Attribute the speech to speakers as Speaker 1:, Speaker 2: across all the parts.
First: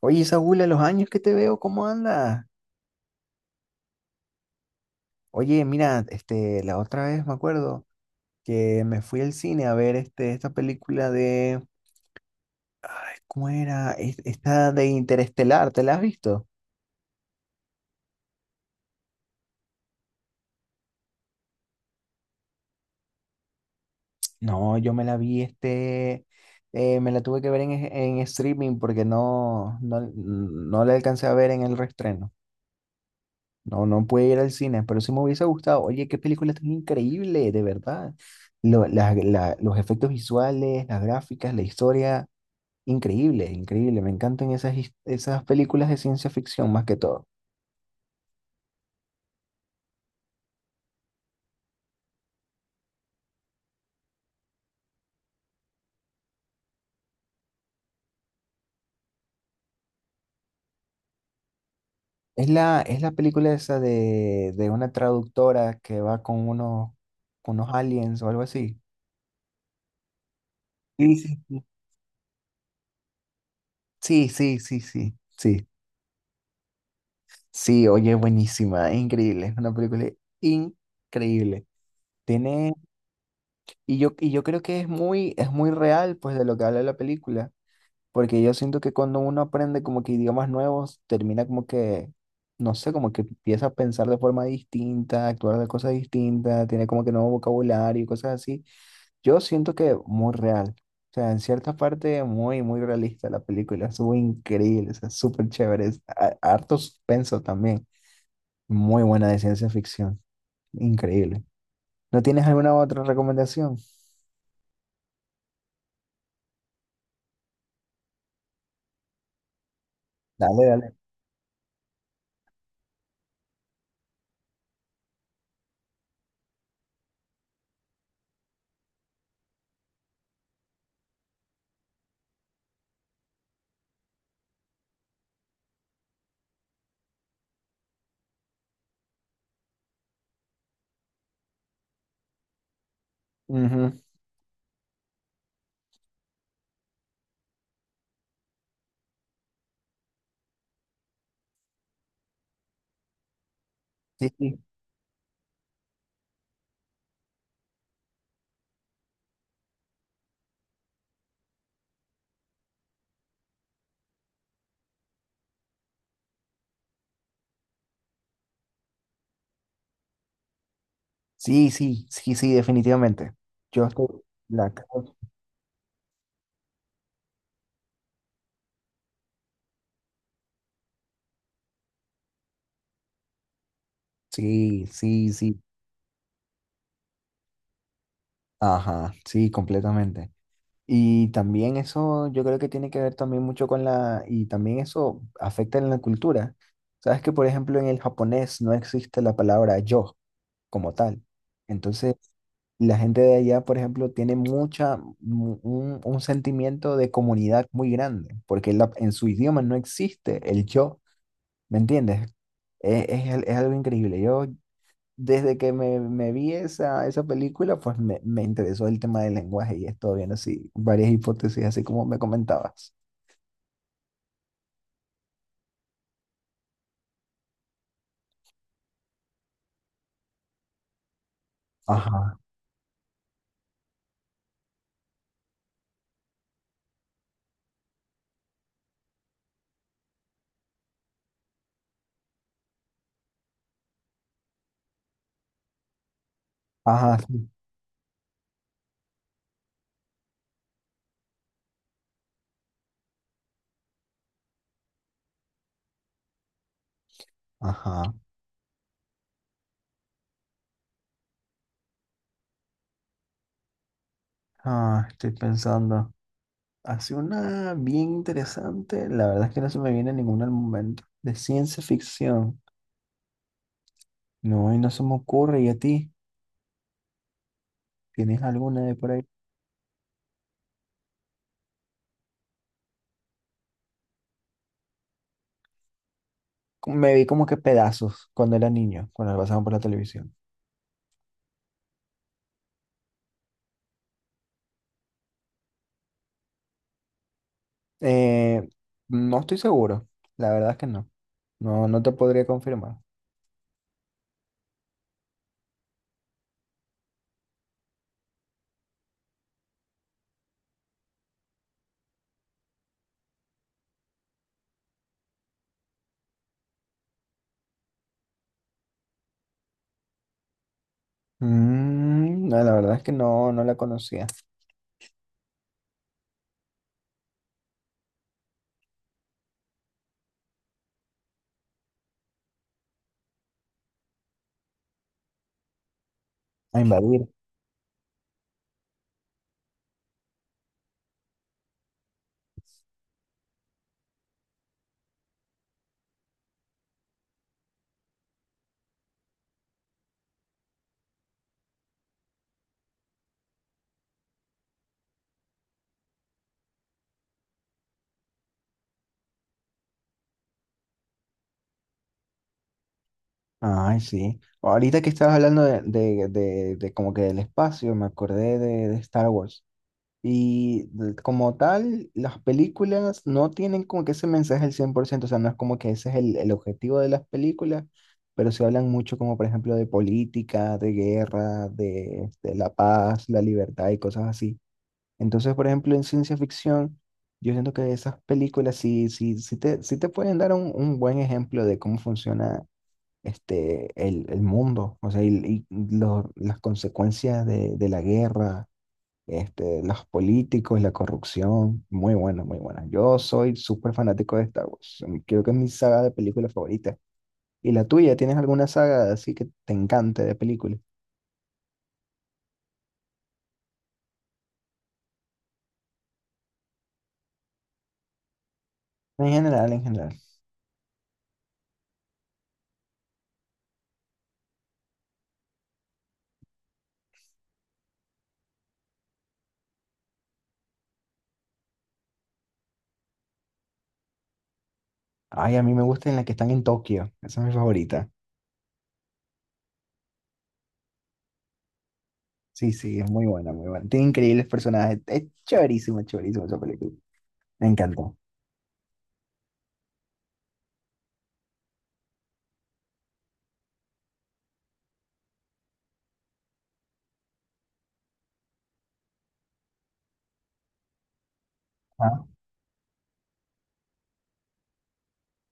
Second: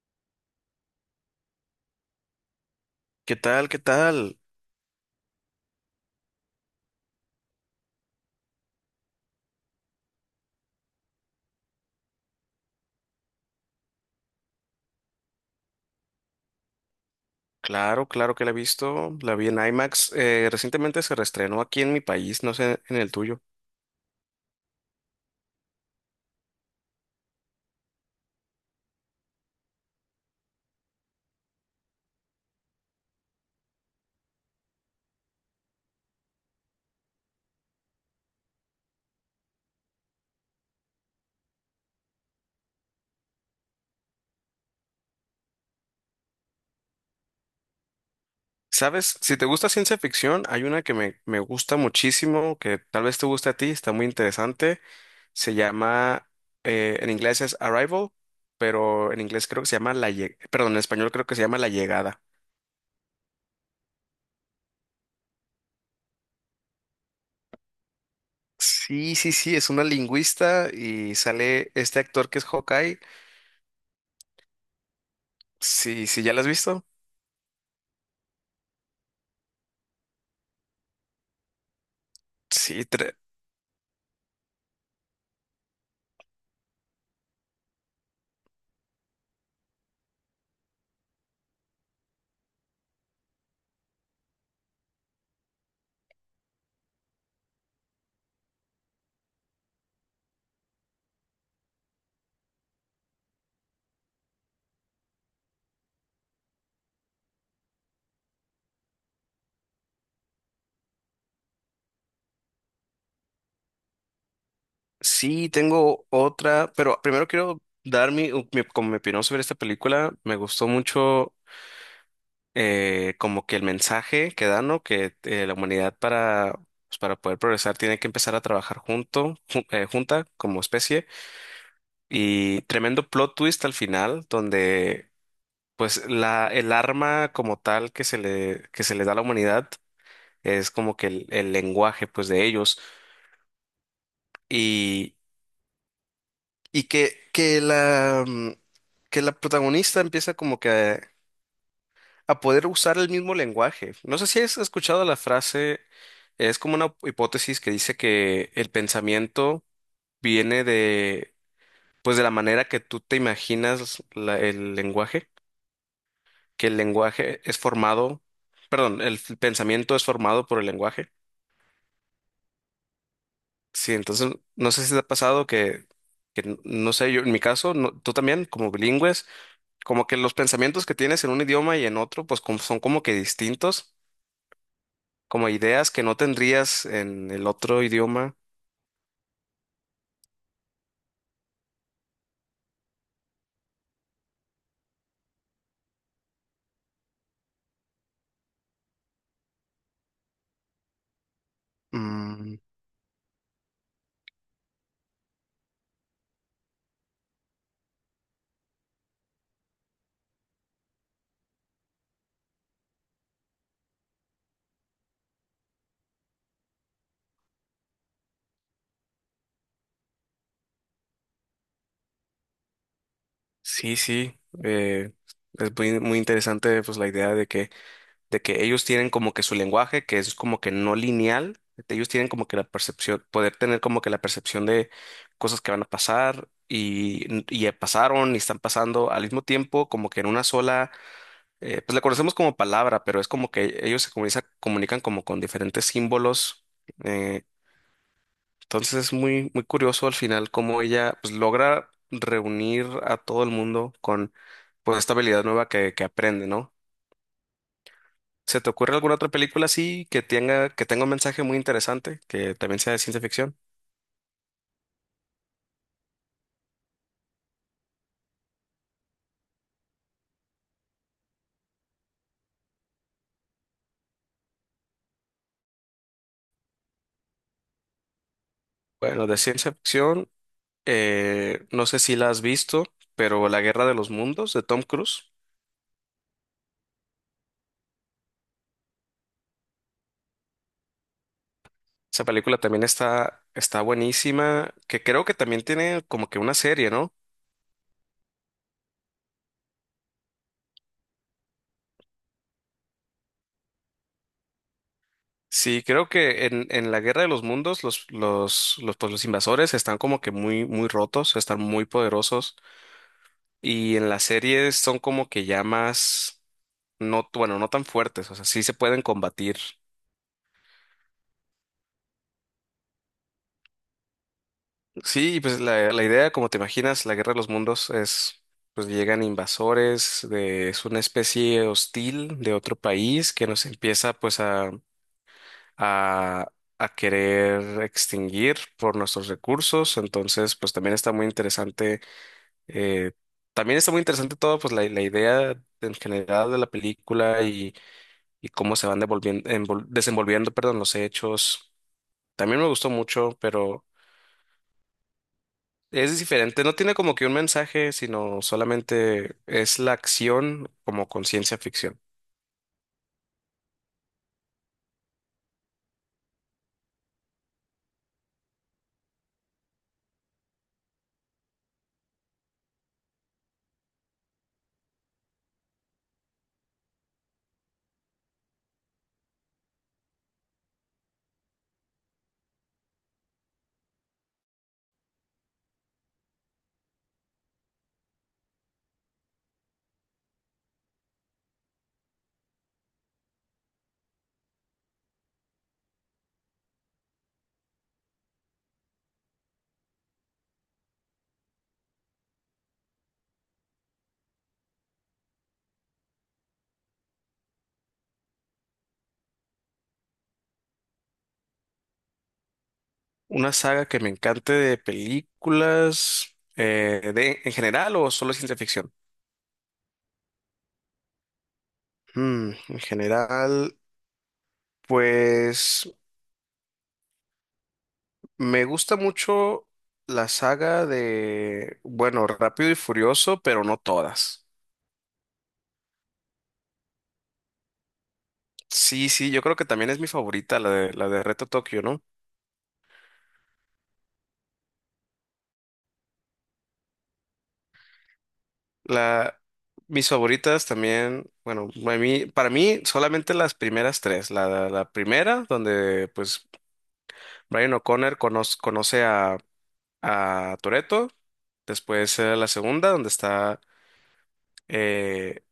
Speaker 1: Oye, Saúl, a los años que te veo, ¿cómo andas?
Speaker 2: ¿Qué tal? ¿Qué tal?
Speaker 1: Oye, mira, la otra vez me acuerdo que me fui al cine a ver esta película de, ay, ¿cómo era? Esta de Interestelar, ¿te la has visto?
Speaker 2: Claro, claro que la he visto. La vi en IMAX. Recientemente se reestrenó aquí en mi país, no sé en el tuyo.
Speaker 1: No, yo me la vi, me la tuve que ver en streaming porque no la alcancé a ver en el reestreno. No, no pude ir al cine, pero sí me hubiese gustado. Oye, qué película tan increíble, de verdad. Los efectos visuales, las gráficas, la historia. Increíble, increíble. Me encantan esas películas de ciencia ficción más que todo.
Speaker 2: ¿Sabes? Si te gusta ciencia ficción, hay una que me gusta muchísimo, que tal vez te guste a ti, está muy interesante. Se llama, en inglés es Arrival, pero en inglés creo que se llama La Llegada, perdón, en español creo que se llama La Llegada.
Speaker 1: Es la película esa de una traductora que va con unos aliens o algo así.
Speaker 2: Sí, sí, sí, es una lingüista y
Speaker 1: Sí, sí, sí.
Speaker 2: sale este actor que es Hawkeye.
Speaker 1: Sí, sí, sí, sí, sí.
Speaker 2: Sí, sí, ¿ya la has visto?
Speaker 1: Sí, oye, buenísima, increíble, es una película increíble. Tiene,
Speaker 2: Sí.
Speaker 1: y yo creo que es muy real, pues, de lo que habla la película. Porque yo siento que cuando uno aprende como que idiomas nuevos, termina como que, no sé, como que empieza a pensar de forma distinta, actuar de cosas distintas, tiene como que nuevo vocabulario y cosas así. Yo siento que muy real. O sea, en cierta parte muy, muy realista la película. Estuvo increíble, o sea, súper chévere. Harto suspenso también. Muy buena de ciencia ficción. Increíble. ¿No tienes alguna otra recomendación?
Speaker 2: Sí, tengo otra, pero primero quiero dar mi, u- mi- como mi opinión sobre esta película. Me
Speaker 1: Dale,
Speaker 2: gustó
Speaker 1: dale.
Speaker 2: mucho, como que el mensaje que da, ¿no? Que la humanidad para poder progresar tiene que empezar a trabajar junta como especie. Y tremendo plot twist al final, donde pues el arma como tal que se le da a la humanidad es como que el lenguaje pues de ellos.
Speaker 1: Ujú.
Speaker 2: Y que la protagonista empieza como que a poder usar el mismo lenguaje. No sé
Speaker 1: Sí,
Speaker 2: si
Speaker 1: sí.
Speaker 2: has escuchado la frase, es como una hipótesis que dice que el pensamiento viene de, pues de la manera que tú te imaginas el lenguaje, que el lenguaje es formado, perdón, el pensamiento es formado por el lenguaje.
Speaker 1: Sí, sí, sí, sí, definitivamente. Yo
Speaker 2: Sí,
Speaker 1: estoy
Speaker 2: entonces no
Speaker 1: la
Speaker 2: sé si te ha
Speaker 1: creo.
Speaker 2: pasado que no sé, yo en mi caso, tú también, como bilingües. Como que los pensamientos que tienes en un idioma y en otro, pues son como que distintos,
Speaker 1: Sí, sí,
Speaker 2: como
Speaker 1: sí.
Speaker 2: ideas que no tendrías en el otro idioma.
Speaker 1: Ajá, sí, completamente. Y también eso, yo creo que tiene que ver también mucho y también eso afecta en la cultura. Sabes que, por ejemplo, en el japonés no existe la palabra yo como tal. Entonces,
Speaker 2: Mm.
Speaker 1: la gente de allá, por ejemplo, tiene un sentimiento de comunidad muy grande, porque en su idioma no existe el yo. ¿Me entiendes? Es algo increíble. Yo, desde que me vi esa película, pues me interesó el tema del lenguaje y he estado viendo así varias hipótesis, así como me comentabas.
Speaker 2: Sí, sí, es muy, muy interesante pues la idea de que ellos tienen como que su lenguaje, que es como que no lineal. Ellos tienen
Speaker 1: Ajá,
Speaker 2: como que la percepción, poder tener como que la percepción de cosas que van a pasar y ya pasaron y están pasando al mismo tiempo, como que en una sola pues la conocemos como palabra, pero es como que ellos se comunican como con diferentes símbolos.
Speaker 1: ajá,
Speaker 2: eh,
Speaker 1: sí,
Speaker 2: entonces es muy, muy curioso al final cómo ella pues, logra reunir a todo el mundo con pues esta habilidad nueva que aprende, ¿no?
Speaker 1: ajá.
Speaker 2: ¿Se te ocurre alguna otra película así que tenga, un mensaje muy interesante, que también sea de ciencia ficción?
Speaker 1: Ah, estoy pensando. Hace una bien interesante, la verdad es que no se me viene ninguna al momento, de ciencia ficción. No, y no se me ocurre. ¿Y a ti? ¿Tienes alguna de por ahí?
Speaker 2: Bueno, de ciencia ficción, no sé si la has visto, pero La Guerra de los Mundos de Tom Cruise.
Speaker 1: Me vi como que pedazos cuando era niño, cuando la pasaban por la televisión.
Speaker 2: Esa película también está buenísima, que creo que también tiene como que una serie, ¿no?
Speaker 1: Eh, no estoy seguro. La verdad es que no. No, no te podría confirmar.
Speaker 2: Sí, creo que en la Guerra de los Mundos los invasores están como que muy, muy rotos, están muy poderosos, y en las series son como que ya más, no, bueno, no tan fuertes, o sea, sí se pueden combatir.
Speaker 1: Mm, no, la verdad es que no, no la conocía.
Speaker 2: Sí, y pues la idea, como te imaginas, la Guerra de los Mundos es, pues llegan invasores, es una especie hostil de otro país que nos empieza pues a,
Speaker 1: A
Speaker 2: a
Speaker 1: invadir.
Speaker 2: querer extinguir por nuestros recursos. Entonces, pues también está muy interesante, eh, también está muy interesante todo, pues la idea en general de la película y cómo se van devolviendo, desenvolviendo, perdón, los hechos. También me gustó mucho, pero es diferente. No tiene como que un mensaje, sino solamente es la acción como con ciencia ficción.
Speaker 1: Ay, sí. Ahorita que estabas hablando de como que del espacio, me acordé de Star Wars. Como tal, las películas no tienen como que ese mensaje al cien por ciento. O sea, no es como que ese es el objetivo de las películas, pero se hablan mucho como por ejemplo de política, de guerra, de la paz, la libertad y cosas así. Entonces, por ejemplo, en ciencia ficción, yo siento que esas películas sí te pueden dar un buen ejemplo de cómo funciona el mundo, o sea, y las consecuencias de la guerra, este, los políticos, la corrupción, muy buena, muy buena. Yo soy súper fanático de Star Wars, creo que es mi saga de películas favorita. ¿Y la tuya? ¿Tienes alguna saga así que te encante de películas?
Speaker 2: Una saga que me encante de películas, en general o solo ciencia ficción.
Speaker 1: En general, en general.
Speaker 2: Mm, en general, pues me gusta mucho la saga de, bueno, Rápido y Furioso, pero no todas.
Speaker 1: Ay, a mí me gusta en la que están en Tokio, esa es mi favorita.
Speaker 2: Sí, sí, yo creo que también es mi favorita, la de Reto Tokio, ¿no?
Speaker 1: Sí, sí, es muy buena, muy buena. Tiene increíbles personajes. Es chéverísima, chéverísima esa película. Me encantó.
Speaker 2: La, Mis favoritas también, bueno, para mí solamente las primeras tres. La primera, donde pues Brian O'Connor conoce a Toretto. Después
Speaker 1: Ah.
Speaker 2: la segunda, donde está, eh,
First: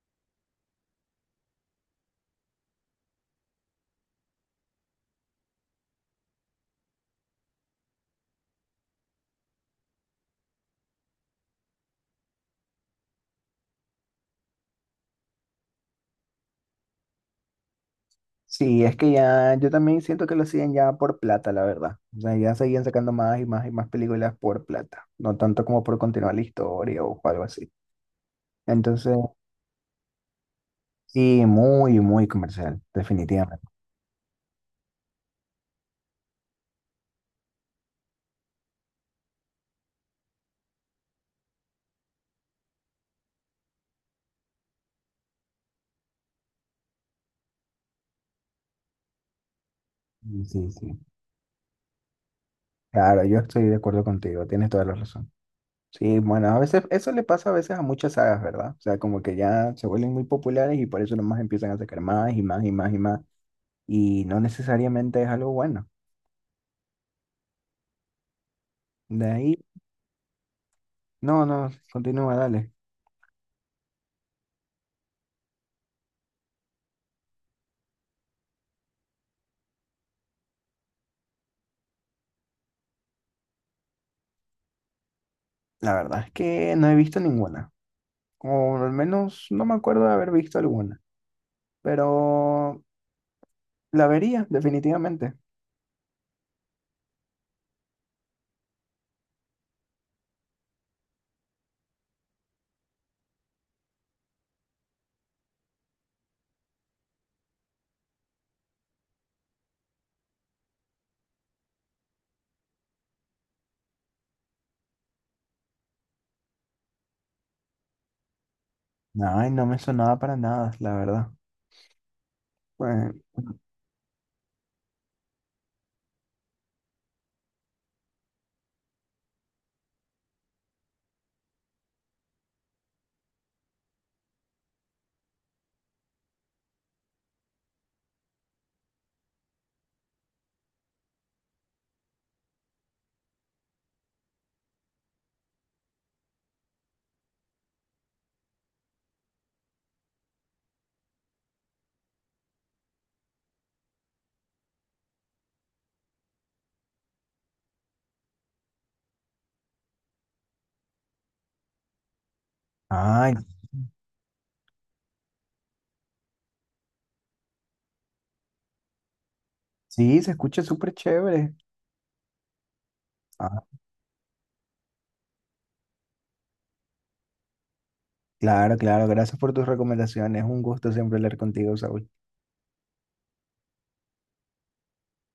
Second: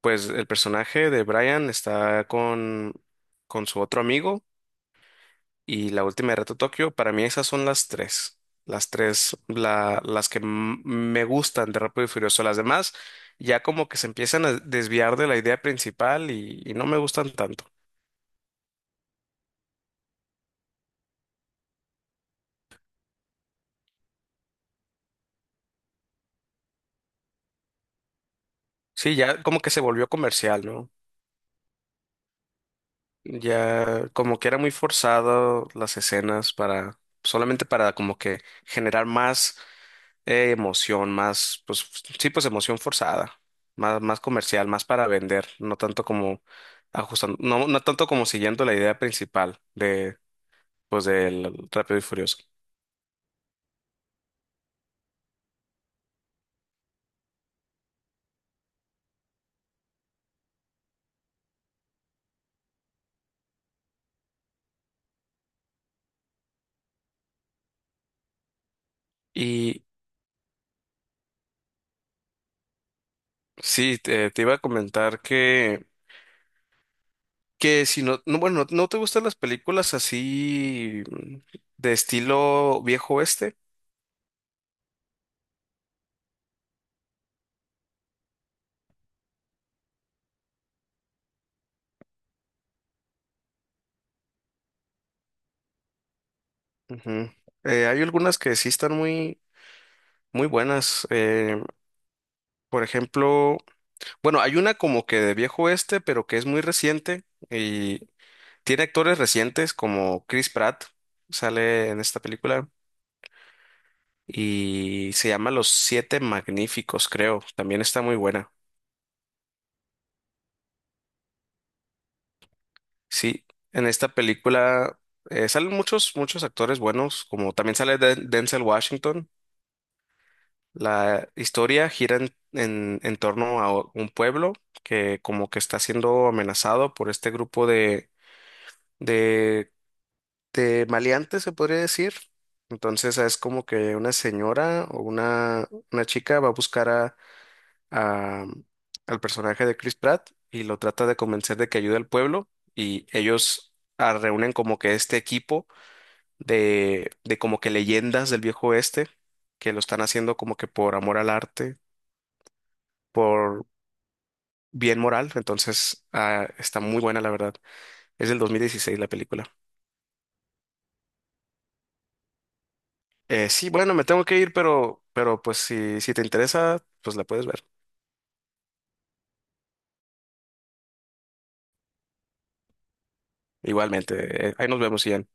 Speaker 2: pues el personaje de Brian está con su otro amigo y la última de Reto Tokio. Para mí esas son las tres. Las tres, las que me gustan de Rápido y Furioso. Las demás ya como que se empiezan a desviar de la idea principal y no me gustan tanto.
Speaker 1: Sí, es que ya, yo también siento que lo hacían ya por plata, la verdad. O sea, ya seguían sacando más y más y más películas por plata. No tanto como por continuar la historia o algo así. Entonces,
Speaker 2: Sí, ya como que se volvió comercial, ¿no?
Speaker 1: sí, muy, muy comercial, definitivamente.
Speaker 2: Ya como que era muy forzado las escenas para solamente para como que generar más emoción, más pues sí pues emoción forzada, más comercial, más para vender, no tanto como ajustando, no tanto como siguiendo la idea principal de
Speaker 1: Sí, sí, sí.
Speaker 2: pues del Rápido y Furioso.
Speaker 1: Claro, yo estoy de acuerdo contigo, tienes toda la razón. Sí, bueno, a veces eso le pasa a veces a muchas sagas, ¿verdad? O sea, como que ya se vuelven muy populares y por eso nomás empiezan a sacar más y más y más y más, y no necesariamente es algo bueno. De ahí,
Speaker 2: Y
Speaker 1: no, no, continúa, dale.
Speaker 2: sí, te iba a comentar que, si no, no, bueno, ¿no te gustan las películas así, de estilo viejo oeste?
Speaker 1: La verdad es que no he visto ninguna, o al menos no me acuerdo de haber visto alguna, pero la vería definitivamente.
Speaker 2: Ujú. Hay algunas que sí están muy, muy buenas. Por ejemplo, bueno, hay una como que de viejo oeste, pero que es muy reciente y tiene actores recientes como Chris Pratt, sale en esta película y se llama Los Siete Magníficos, creo. También está muy buena.
Speaker 1: Ay, no me sonaba para nada, la verdad. Pues,
Speaker 2: Sí, en esta película salen muchos, muchos actores buenos, como también sale Denzel Washington. La historia gira en torno a un pueblo que como que está siendo amenazado por este grupo de, de maleantes, se podría decir. Entonces es como que una señora o una chica va a buscar a- al personaje de Chris Pratt y lo trata de convencer de que ayude al pueblo y ellos reúnen como que este equipo de como que leyendas del viejo oeste, que lo están haciendo como que por amor al arte,
Speaker 1: ay,
Speaker 2: por bien moral. Entonces, está muy buena la verdad. Es del 2016 la película.
Speaker 1: sí, se escucha súper chévere. Ah,
Speaker 2: Sí, bueno, me tengo que ir, pero, pues si te interesa, pues la puedes ver.
Speaker 1: claro, claro, gracias por tus recomendaciones. Un gusto siempre hablar contigo, Saúl.
Speaker 2: Igualmente, ahí nos vemos, Ian.